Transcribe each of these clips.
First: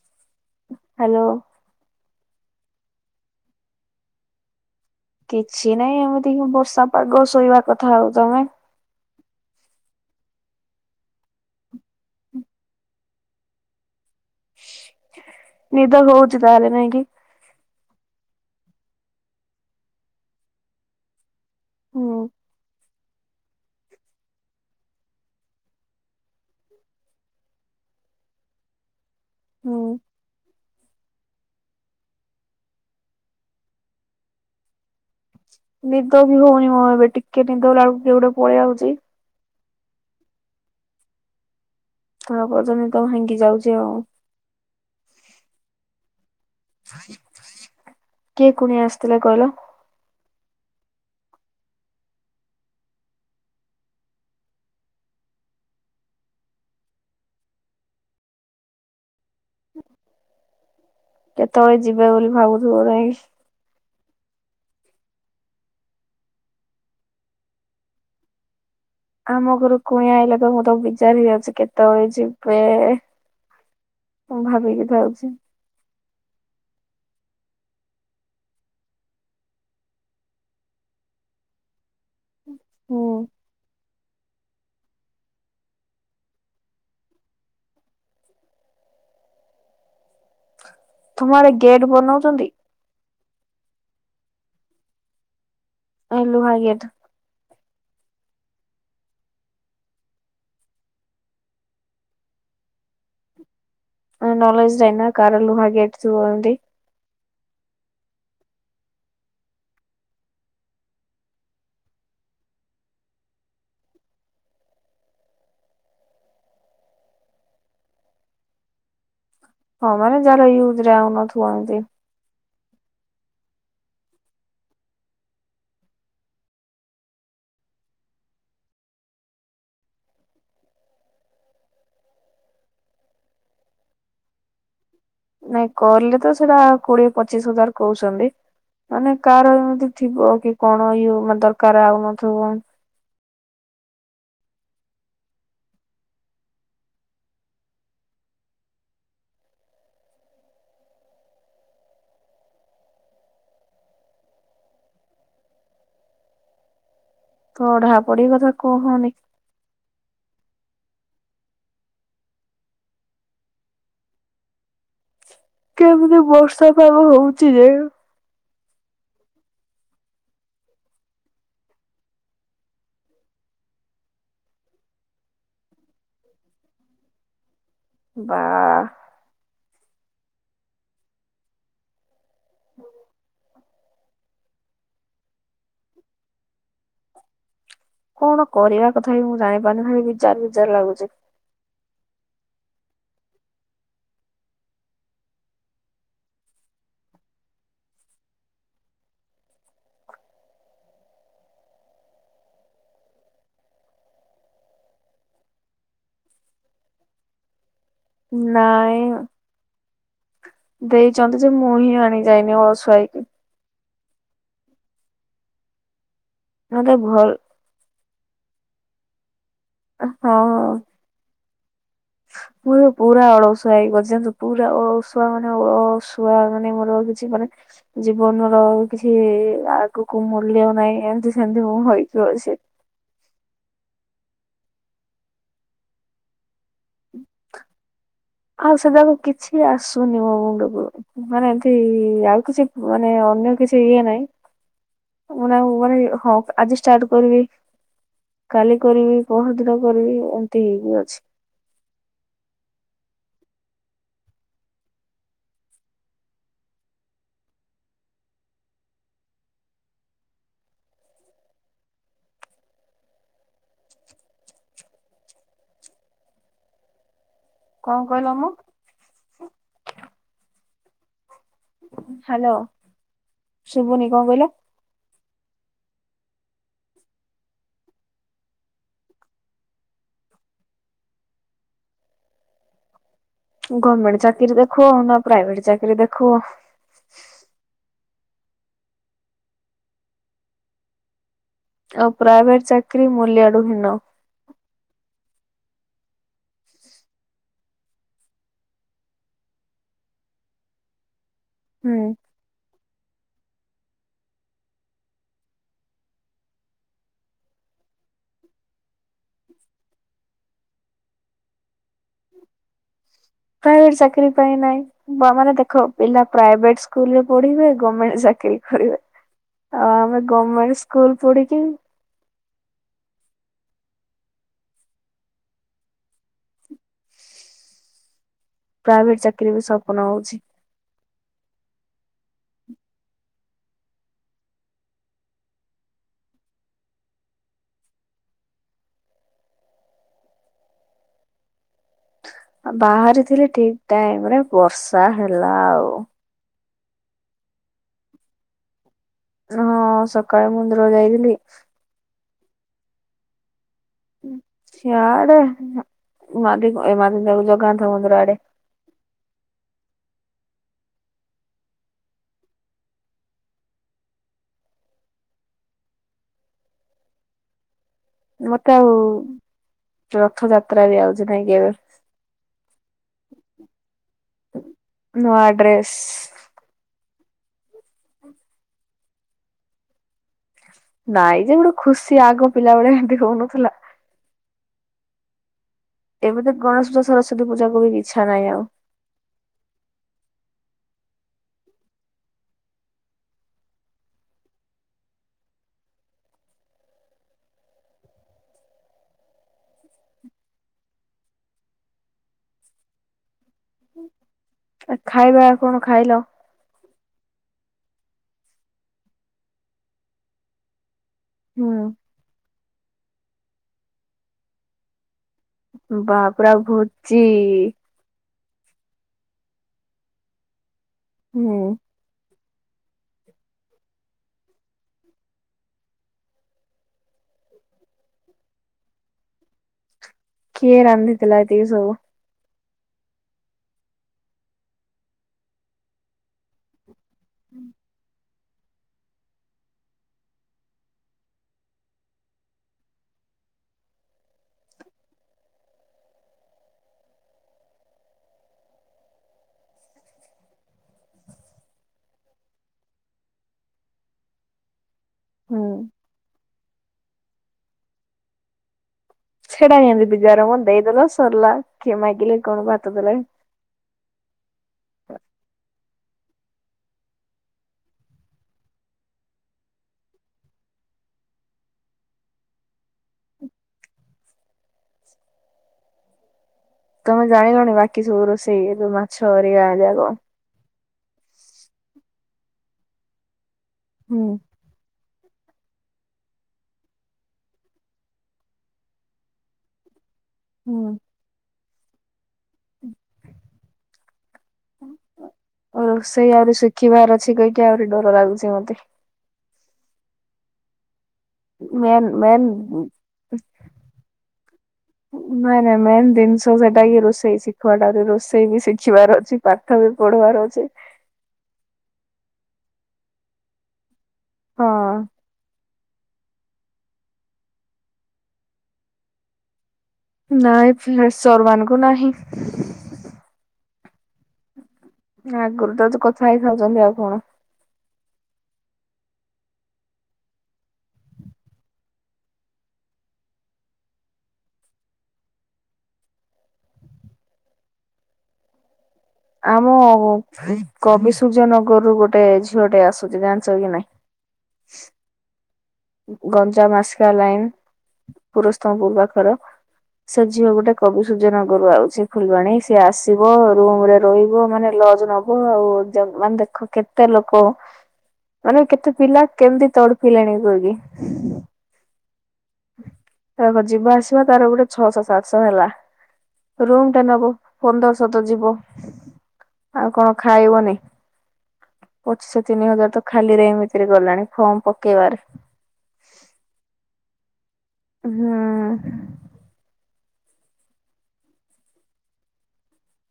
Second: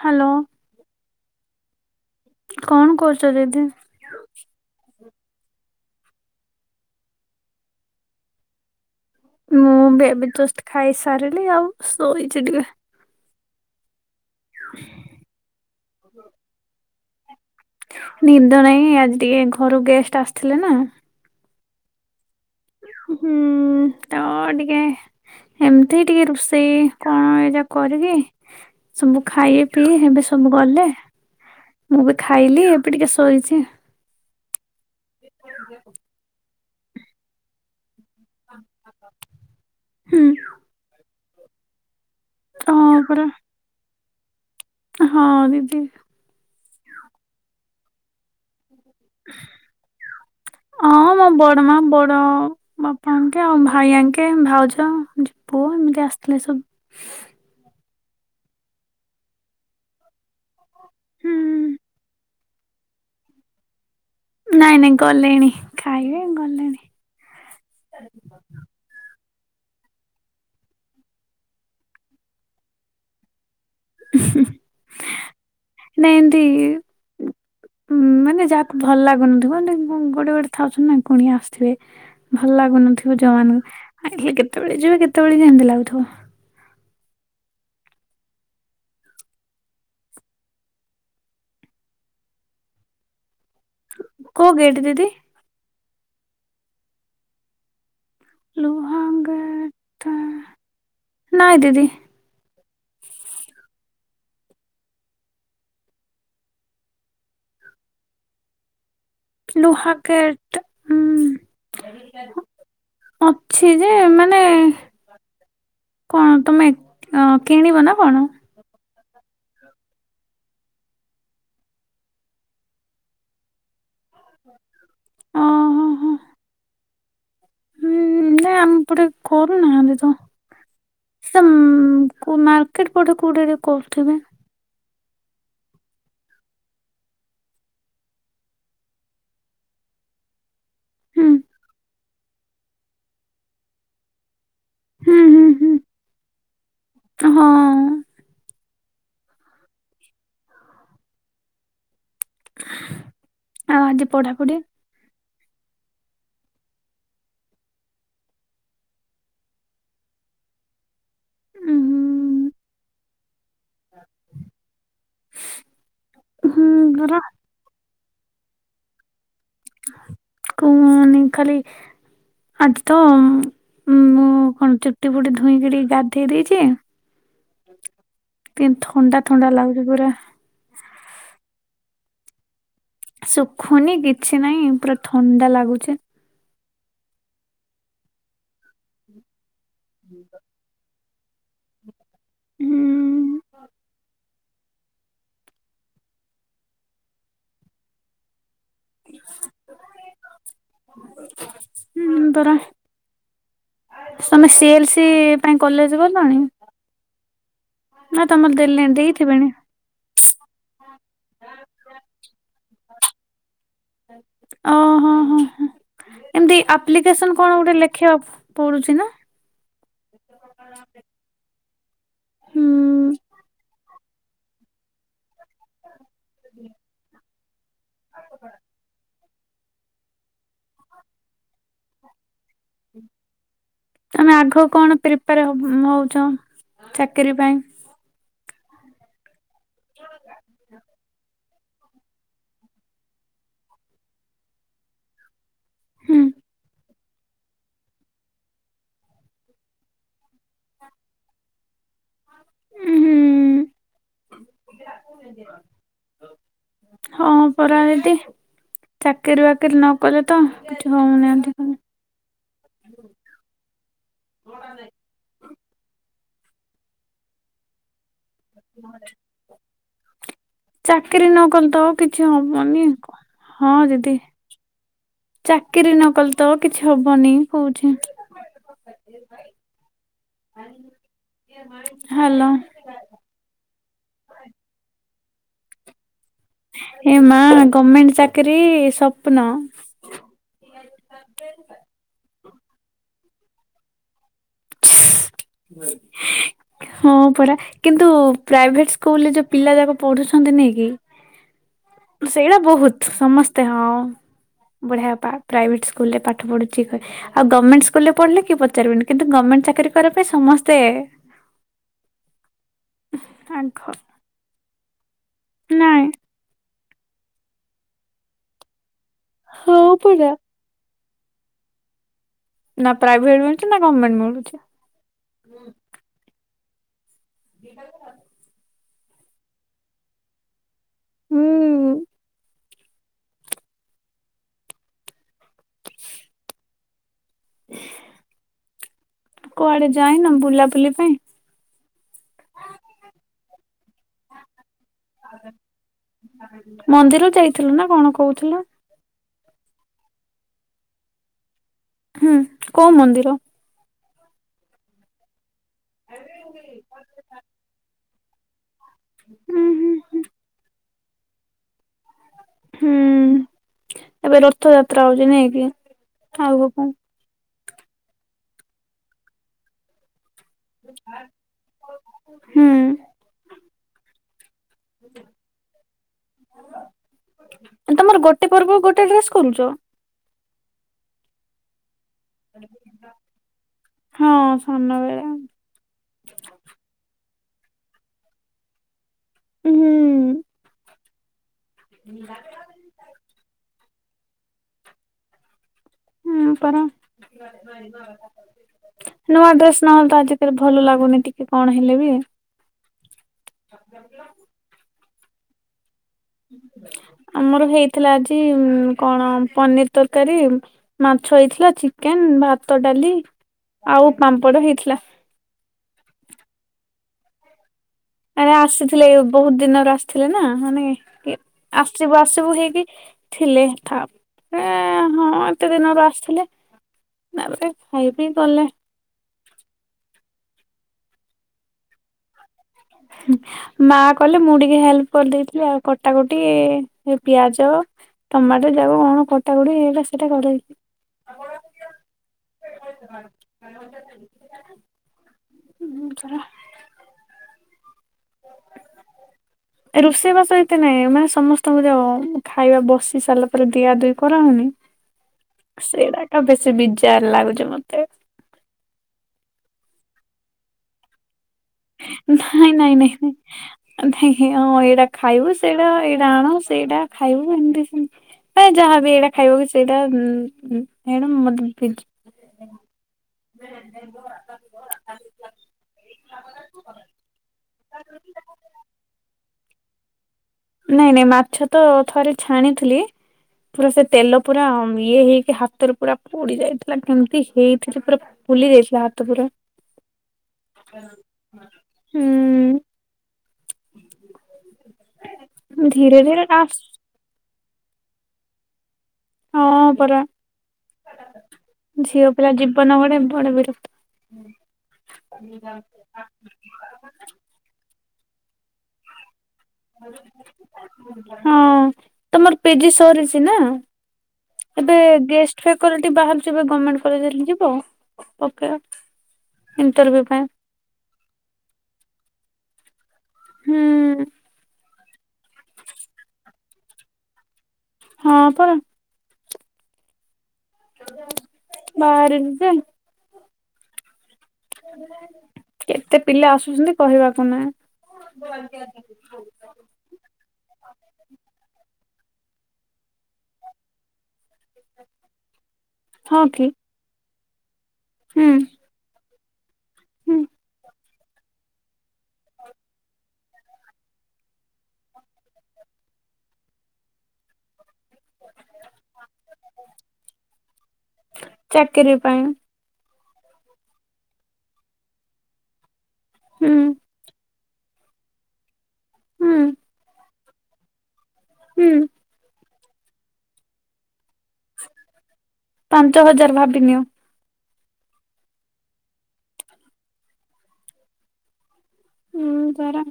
Hello. Hello. କଣ କରୁଛ ଦିଦି? କିଛି ନାଇଁ ଏମିତି ହିଁ ବର୍ଷା ପାଗ ଶୋଇବା କଥା ଆଉ ତମେ? ମୁଁ ବି ଏବେ ଜଷ୍ଟ ଖାଇ ସାରିଲି ଆଉ ଶୋଇଛି ଟିକେ। ନିଦ ହଉଛି ତାହେଲେ ନାଇଁ କି। ନିଦ ନାଇଁ ଆଜି ଟିକେ ଘରୁ ଗେଷ୍ଟ ଆସିଥିଲେ ନା। ହଁ। ହୁଁ ତ ଟିକେ ଏମିତି ଟିକେ ରୋଷେଇ କଣ ଏ ଯା କରିଦିଏ ସବୁ ଖାଇ ହୁଁ। ପିଇଏ ଏବେ ସବୁ ଗଲେ ମୁଁ ବି ଖାଇଲି ଏବେ ଟିକେ ଶୋଇଚି। ନିଦ ବି ହଉନି ମୁଁ ଏବେ ଟିକେ ନିଦ ହେଲା ବେଳକୁ କିଏ ଗୋଟେ ପଳେଇଆଉଛି ହୁଁ। କ ପର୍ଯ୍ୟନ୍ତ ହଁ ତ ପରା ଭାଙ୍ଗି ଯାଉଛି ଆଉ। ହଁ ଦିଦି। କିଏ କୁଣିଆ ଆସିଥିଲା କହିଲ? ହଁ ମୋ ବଡ ମା ବଡ ବାପାଙ୍କେ ଆଉ ଭାଇଆଙ୍କେ ଭାଉଜ ପୁଅ ଏମିତି ଆସିଥିଲେ ସବୁ। ହୁଁ। କେତେବେଳେ ଯିବେ ବୋଲି ଭାବୁଥିବ ନାଇଁକି। ନାଇଁ ନାଇଁ ଗଲେଣି ଖାଇବେ ଗଲେଣି। [inaudible] ଆମ ଘରକୁ କୁଣିଆ ଆଇଲେ ମୁଁ ତ ବିଜାର ହେଇଯାଉଛି କେତେବେଳେ ଯିବେ ମୁଁ ଭାବିକି ଥାଉଛି। ନାଇଁ ଏମତି ଉଁ ମାନେ ଯାହାକୁ ଭଲ ଲାଗୁନଥିବ ଗୋଡେ ଗୋଟେ ଥାଉଛନ୍ତି ନା ପୁଣି ଆସଥିବେ। ଭଲ ହୁଁ ଲାଗୁନଥିବ ଯଉାନଙ୍କୁ ଆଲେ କେତେବେଳେ ଯିବେ କେତେବେଳେ ଯେମିତି ଲାଗୁଥିବ। ତୁମ ଆଡେ ଗେଟ୍ ବନୋଉଚନ୍ତି? କୋଉ ଗେଟ ଦିଦି? ଆ ଲୁହା ଗେଟ। ଲୁହା ଗେଟ ନାଇଁ ଦିଦି। [unintelligible] ଜାନ ନ କାର ଲୁହା ଗେଟ ଥିବ ଓଲି? ଲୁହା କେଟ ଉଁ ଅଛି ଯେ ମାନେ କଁ ତମେ ଅ କିଣିବ ନା କଣ? ହଁ ଯାର ୟୁଜ ରେ ଆମ ଥୁଅନ୍ତି। ଓ ହୋ ହୋ। ହୁଁ ନା ଆମ ପଟେ କରୁନି ଆମେ ତ। ସେମ କୋଉ ମାର୍କେଟ ପେଟେ କୋଉଟାରେ କରୁଠିବେ। ନାଇଁ କରିଲେ ତ ସେଡ଼ା କୋଡିଏ ପଚିଶ ହଜାର କହୁଛନ୍ତି। ଆମ କାର ଏମିତି ଥିବ କି କଣ ଇଏ ହୁଁ ମ ଦରକାର ଆଉନଥିବ। ହୁଁ ହୁଁ ହଁ। ଆ ଆଜି ପଢାପଢି? ପଢା ପଢି କଥା କୁଅ କୁଅନି। ହ କେମିତି ବର୍ଷା ପାଗ ଧର ହୋଉଚି ଯେ କୁନ ଖାଲି ଆଜି ତ ମୁଁ କଣ ଚୁଟି ପୁଟି ଧୋଇଁକିରି ଗାଧେଇ ଦେଇେଇଚି ବା ତିନ ଥଣ୍ଡା ଥଣ୍ଡା ଲାଗୁରି ପୁରା। ହୁଁ ଶୁଖୁନି କିଛି ନଇ ପୁରା ଥଣ୍ଡା ଲାଗୁଚି। କଣ କରିବା କଥା ବି ମୁଁ ଜାଣିପାରୁନି ଭାଇ ବିଯାର ବିଜାର ଲାଗୁଚି। ହୁଁ ହୁଁ ପରା। ସମ ସି ଏଲ ସି ପାଇଁ କଲେଜ ଗଲଣି? ନା ତମର ଦେଲେ ଦେଇଥିବେଣି। ଦେଇଚନ୍ତି ଯେ ମୁଁ ହିଁ ଆଣିଯାଇନି ଅଳସୁଆ ହୋଇକି ୲ ଓହୋ ହ ହ ଏମତି ମତେ ଭଲ ଆପ୍ଲିକେସନ କଣ ଗୋଟେ ଲେ ଖିଆବ ପଡୁଚି ନା? ଅ ହଁ। ହୁଁ ପୁ ପୁରା ଅଳସୁଆ ହେଇଗଛି ପୁରା ଅଳସୁ ପୁଆ ମାନେ ଅଳସୁଆ ମାନେ ମୋର ଆଉ କିଛି ମାନେ ଜୀବନର କିଛି ଆ ଆଗକୁ ମୂଲ୍ୟ ନାହିଁ ଏମିତି ସେମିତି ମୁଁ ହେଇକି ଅଛି। ତମେ ଆଗକୁ କଣ ପ୍ରିପାର ହବ ହଉଚ ଚାକିରି ପାଇଁ? ଆଉ ସେବାକୁ କିଛି ଆସୁନି ମୋ ମୁଣ୍ଡ କୁ। ମାନେ ଏମତି ଆଉ କିଛି ମାନେ ଅନ୍ୟ କିଛି ଇଏ ନାଇ। ମାନାଁ ମାରି ହୁଁ ହଁକ୍ ଆଜି ଷ୍ଟାର୍ଟ କରିବି। କାଲି କରିବି ପହର ଦିନ କରିବି ଏମିତି ହେଇକି ଅଛି। ଉଁ ହଁ ପରା ଏଦେ ଚାକିରି ବାକିରି ନରିଅତ କିଛି ହଉନାହାନ୍ତି ପୁନି। କଣ କହିଲା ମ? ତୁମ ଘରେ ଚାକିରି ନକଲେ ତ କିଛି ହ୍ୟାଲୋ ହବନି ହଁ ଶୁଭୁନି ଦିଦି। କଣ କହିଲ? ଚାକିରି ନ କଲେ ତ କିଛି ହବନି କହୁଛି। ହ୍ୟାଲୋ। ଗଭମେଣ୍ଟ ଚାକିରି ଦେଖ ନା ପ୍ରାଇଭେଟ ଚାକିରୀ ଦେଖ ଏ ମା ଗର୍ମେଣ୍ଟ ଚାକିରି ସ୍ୱପ୍ନ। ଆଉ ପ୍ରାଇଭେଟ ଚାକିରି ମୂଲ୍ୟ ଆଡୁ ହୀନ। [unintelligible] ହଁ ପରା କିନ୍ତୁ ପ୍ରାଇଭେଟ ସ୍କୁଲରେ ଯୋଉ ପିଲା ଯାକ ପଢୁଛନ୍ତି ନେଇ କି। ହୁଁ। ସେଇଟା ବହୁତ ସମସ୍ତେ ହଁ। ବଢିଆବା ପ୍ରାଇଭେଟ ସ୍କୁଲ ରେ ପାଠ ପଢୁଛିି ଆଉ ଗର୍ମେଣ୍ଟ ସ୍କୁଲ ରେ ପଢ଼ିଲେ କି ପଚାରିବେନି କିନ୍ ଟେ ଗମେଣ୍ଟ ଚାକିର କରିବା ପାଇଁ ସମସ୍ତେ ଆଗ ପ୍ରାଇଭେଟ ଚାକିରୀ ପାଇଁ ନାଇଁ ଆମେ ଦେଖ ନାଇଁ ପିଲା ପ୍ରାଇଭେଟ ସ୍କୁଲରେ ପଢିବେ ଗମେଣ୍ଟ ଚାକିରୀ କରିବେ ହଉ ଆଉ ଆମେ ପରା ଗମେଣ୍ଟ ସ୍କୁଲ ପୁଢିକି ନା ପ୍ରାଇଭେଟ ମିଳୁଚି ନା ଗର୍ଣ୍ଣମେଣ୍ଟ ମିଳୁଛି। ପ୍ରାଇଭେଟ ଚାକିରି ବି ସପ୍ନ ହଉଛି। ହୁଁ। କୁଆଡେ ଯାାଇନ ବୁଲାବୁଲି ପାଇଁ। ବାହାରିଥିଲି ଠିକ ଟାଇମ ରେ ବର୍ଷା ହେଲା ଆଉ। ମନ୍ଦିର ଯାଇଥିଲୁ ନା କଣ କହୁଥିଲୁ? ହଁ ସକାଳେ ମନ୍ଦିର ଯାଇଥିଲି। ହୁଁ କୋଉ ମନ୍ଦିର? [unintelligible] ହୁଁ ହୁଁ ହୁଁ। ହୁଁ ଏବେ ରଥଯାତ୍ରା ହଉଛି ନାଇ କି ଆଗକୁ ମତେ ଆଉ ରଥଯାତ୍ରା ବି ଆଉଛି ନାଇଁକି ଏବେ। ହୁଁ ନୂଆ ଡ୍ରେସ୍। ତମର ଗୋଟେ ପର୍ବକୁ ଗୋଟେ ଡ୍ରେସ କରୁଛ। ନାଇଁ ଯେ ଗୋଟେ ଖୁସି ଆଗ ପିଲାବେଳେ ଏମତି ହୁନଥିଲା। ହଁ ସାନବେଳା। ଏବେ ତ ଗଣେଶ ପୂଜା ସରସ୍ୱତ ପୂଜାକୁ ବି ଇଛା ନାହିଁ ଆଉ। ହୁଁ। ହୁଁ ପର। ନୂଆ ଡ୍ରେସ ନହେଲେ ତ ଆଜିିକାଲି ଭଲ ଲାଗୁନି ଟିକେ କଣ ହେଲେ ବି? ଖାଇବା କଣ ଖାଇଲ? ଆମର ହେଇଥିଲା ଆଜି କଣ ପନିର ତରକାରୀ ମାଛ ହେଇଥିଲା, ହୁଁ ଚିକେନ, ଭାତ, ଡାଲି ଆଉ ପାମ୍ପଡ଼ ହେଇଥିଲା। ବାପ୍ ରେ ଆଉ ଭୋଜି। ଆରେ ଆସିଥିଲେ ବହୁତ ଦିନରୁ ଆସିଥିଲେ ନା ମାନେ ଆ ହୁଁ ଆସିବୁ ଆସିବୁ ହେଇକି ଥିଲେ ଥାପ୍ ଏ ହଁ ଏତେ ଦିନରୁ ଆସିଥିଲେ। ନାବେ ଖାଇ ପି ଗଲେ। କିଏ ରାନ୍ଧିଥିଲା ଏତିକି ସବୁ? ମା କହଲେ ମୁଁ ଟିକେ ହେଲ୍ପ କରିଦେଇଥିଲି ଆଉ କଟାକଟି। ଏଇ ପିଆଜ ଟମାଟର ଯାକ କଣ କଟାକଟି ହେଇ ସେଇଟା କରେଇ। [unintelligible] [inaudible] ରୋଷେଇବାସ ଏତେ ନାଇଁ ମାନେ ସମସ୍ତଙ୍କୁ ଜାଅ ଖାଇବା ବସି ସାରିଲା ପରେ ଦିଆ ଦୁଇ କରାହଉନି। ହୁଁ। ସେଇଟାକ ବେଶୀ ବିଜାର ଲାଗୁଛି ମତେ। ଛେଡା ନିଅନ୍ତି ବିଜର ମ ଦେଇଦେଲ ସରିଲା କିଏ ମାଗିଲେ କଣ ନାଇଁ ନାଇଁ ଭାତ ନାଇଁ ନାଇଁ ଦେଲେ? ହଁ ଏଇଟା ଖାଇବୁ ସେଇଟା ଏଇଟା ଆଣ ସେଇଟା ଖାଇବୁ ଏମତି ସେମତି ହଁ ଯାହାବି ଏଇଟା ଖାଇବାକୁ ସେଇଟା [unintelligible] ମତେ ଭି [unintelligible] ତମେ ଜାଣିଲନ ବାକି ସବୁ ରୋଷେଇ ଏଇ ଯୋଉ ମାଛ ହରିଗା ଯାକ। ନାଇଁ ନାଇଁ ମାଛ ତ ଥରେ ଛାଣିଥିଲି ପୁରା ସେ ହୁଁ ତେଲ ପୁରା ଇଏ ହେଇକି ହାତରେ ପୁରା ପୋଡି ଯାଇଥିଲା କେମିତି ହେଇଥିଲି ପୁରା ଫୁଲି ଯାଇଥିଲା ହାତ ପୁରା। ହୁଁ। ହୁଁ। ଧୀରେ ରୋଷେଇ ଧୀରେ ଆହୁରି ଆସ ଶିଖିବାର ଅଛି କହିକି ଆହୁରି ଡର ଲାଗୁଛି ମତେ। ହଁ ପରା। ମେନ୍ ଝିଅ ମେନ୍ ପିଲା ଜୀବନ ଗୋଟେ ବଡ ବିରକ୍ତ। ନାଁ ନାଁ ନାଇଁ ଦିନିଷ। ଯାଇକି ରୋଷେଇ ଶିଖ, ରୋଷେଇ ବି ଶିଖିବାର ଅଛି, ପାଠ ବି ପଢିବାର ଅଛି। ହଁ ତମର ପିଜି ସରିଛି ନା ହଁ ଏବେ ଗେସ ସିକୁରିଟି ବାହାରୁଛି ପା ଗର୍ମେଣ୍ଟ କଲେଜ ଯିବ? ପକା। ନାଇଁ ଫେଶର ମାନଙ୍କୁୁ ନାହିଁ। ହୁଁ। ଆଗୁରୁତ ଚ କଥା ହେଇସାରିଛନ୍ତି ଆଉ କଣ? ହଁ ପା। [unintelligible] ବାହାରି ପେ। କେତେ ପିଲା ଆସୁଛନ୍ତି କହିବାର ତ ନାହିଁ। ଆମ କବି ସୂର୍ଯ୍ୟ ନଗରରୁୁ ଗୋଟେ ଝିଅ ଟେ ଆସୁଛି ଜାଣିଛ କି ନାହିଁ? [inaudible] ହଁ କି ଗଞ୍ଜାମ ମାସକା ଲାଇନ ହୁଁ ପୁରସ୍ତତମ ପୁର ପାଖରେ। ସେ ହୁଁ ଝିଅ ଗୋଟେ କବି ସୂଯ୍ୟନଗରୁ ଆଉଛି ଫୁଲବାଣୀ ସିଏ ଆସିବ ରୁମ ରେ ରହିବ ମାନେ ଲଜ ନବ। [unintelligible] ଆଉ ମାନେ ଦେଖ କେତେ ଲୋକ। ଆରେ କେତେ ପିଲା କେମିତି ତଡପିଲେଣି କହିକି ଚାକିରି ପାଇଁ। ତା ଯିବା ଆସିବା ତାର ଗୋଟେ ଛଅଶହ, ସାତଶହ ହେଲା। ହୁଁ ରୁମ ଟା ନବ ପନ୍ଦରଶହ ତ ଯିବ ହୁଁ ଆଉ କଣ ଖାଇବନି? ହୁଁ। ପଚିଶହ ତିନି ହଜାର ତ ଖାଲିରେ ଏମିତିରେ ଗଲାଣି ଫର୍ମ ପକେଇବାରେ। ପାଞ୍ଚ ହଜାର ଭାବିନିଅ। ହୁଁ। ହୁଁ ତାର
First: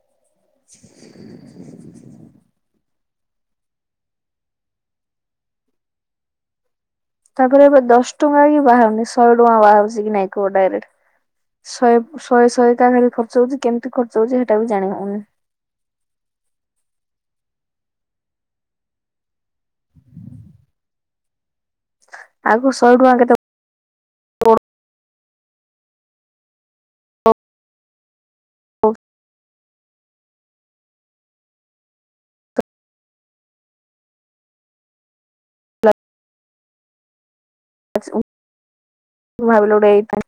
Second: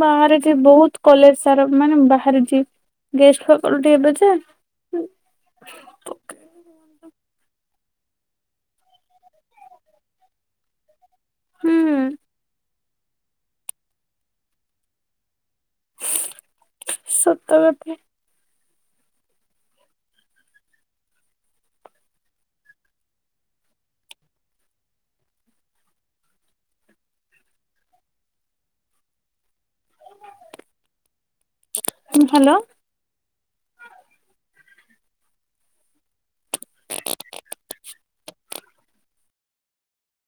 ବାହାରିଚି ବହୁତ କଲେଜ ସାରା ମାନେ ବାହାରିଚି ଗେଷ୍ଟ ଫ୍ୟାକୁଲ୍ଟି ଟିକେ ବେସି ତାପରେ ଏବେ ଦଶ ଟଙ୍କା କି ବାହାରୁନି ଶହେ ଟଙ୍କା ବାହାରୁଛି କି ନାଇଁ କ ଡାଇରେକ୍ଟ ଶହେ, ହୁଁ ଶହେ, ଶହେ ଟା କେମିତି ଖର୍ଚ୍ଚ ହଉଛି କେମିତି ଖର୍ଚ୍ଚ ହଉଛି ସେଇଟା ବି ଜାଣ ହଉନି। ସତକଥା। ଆଗୁରୁ ଶହେ ଟଙ୍କା କେତେ ହୁ ହ୍ୟାଲୋ! ମୁଁ ଭାବିଲି ଗୋଟେଏଇ [unintelligible]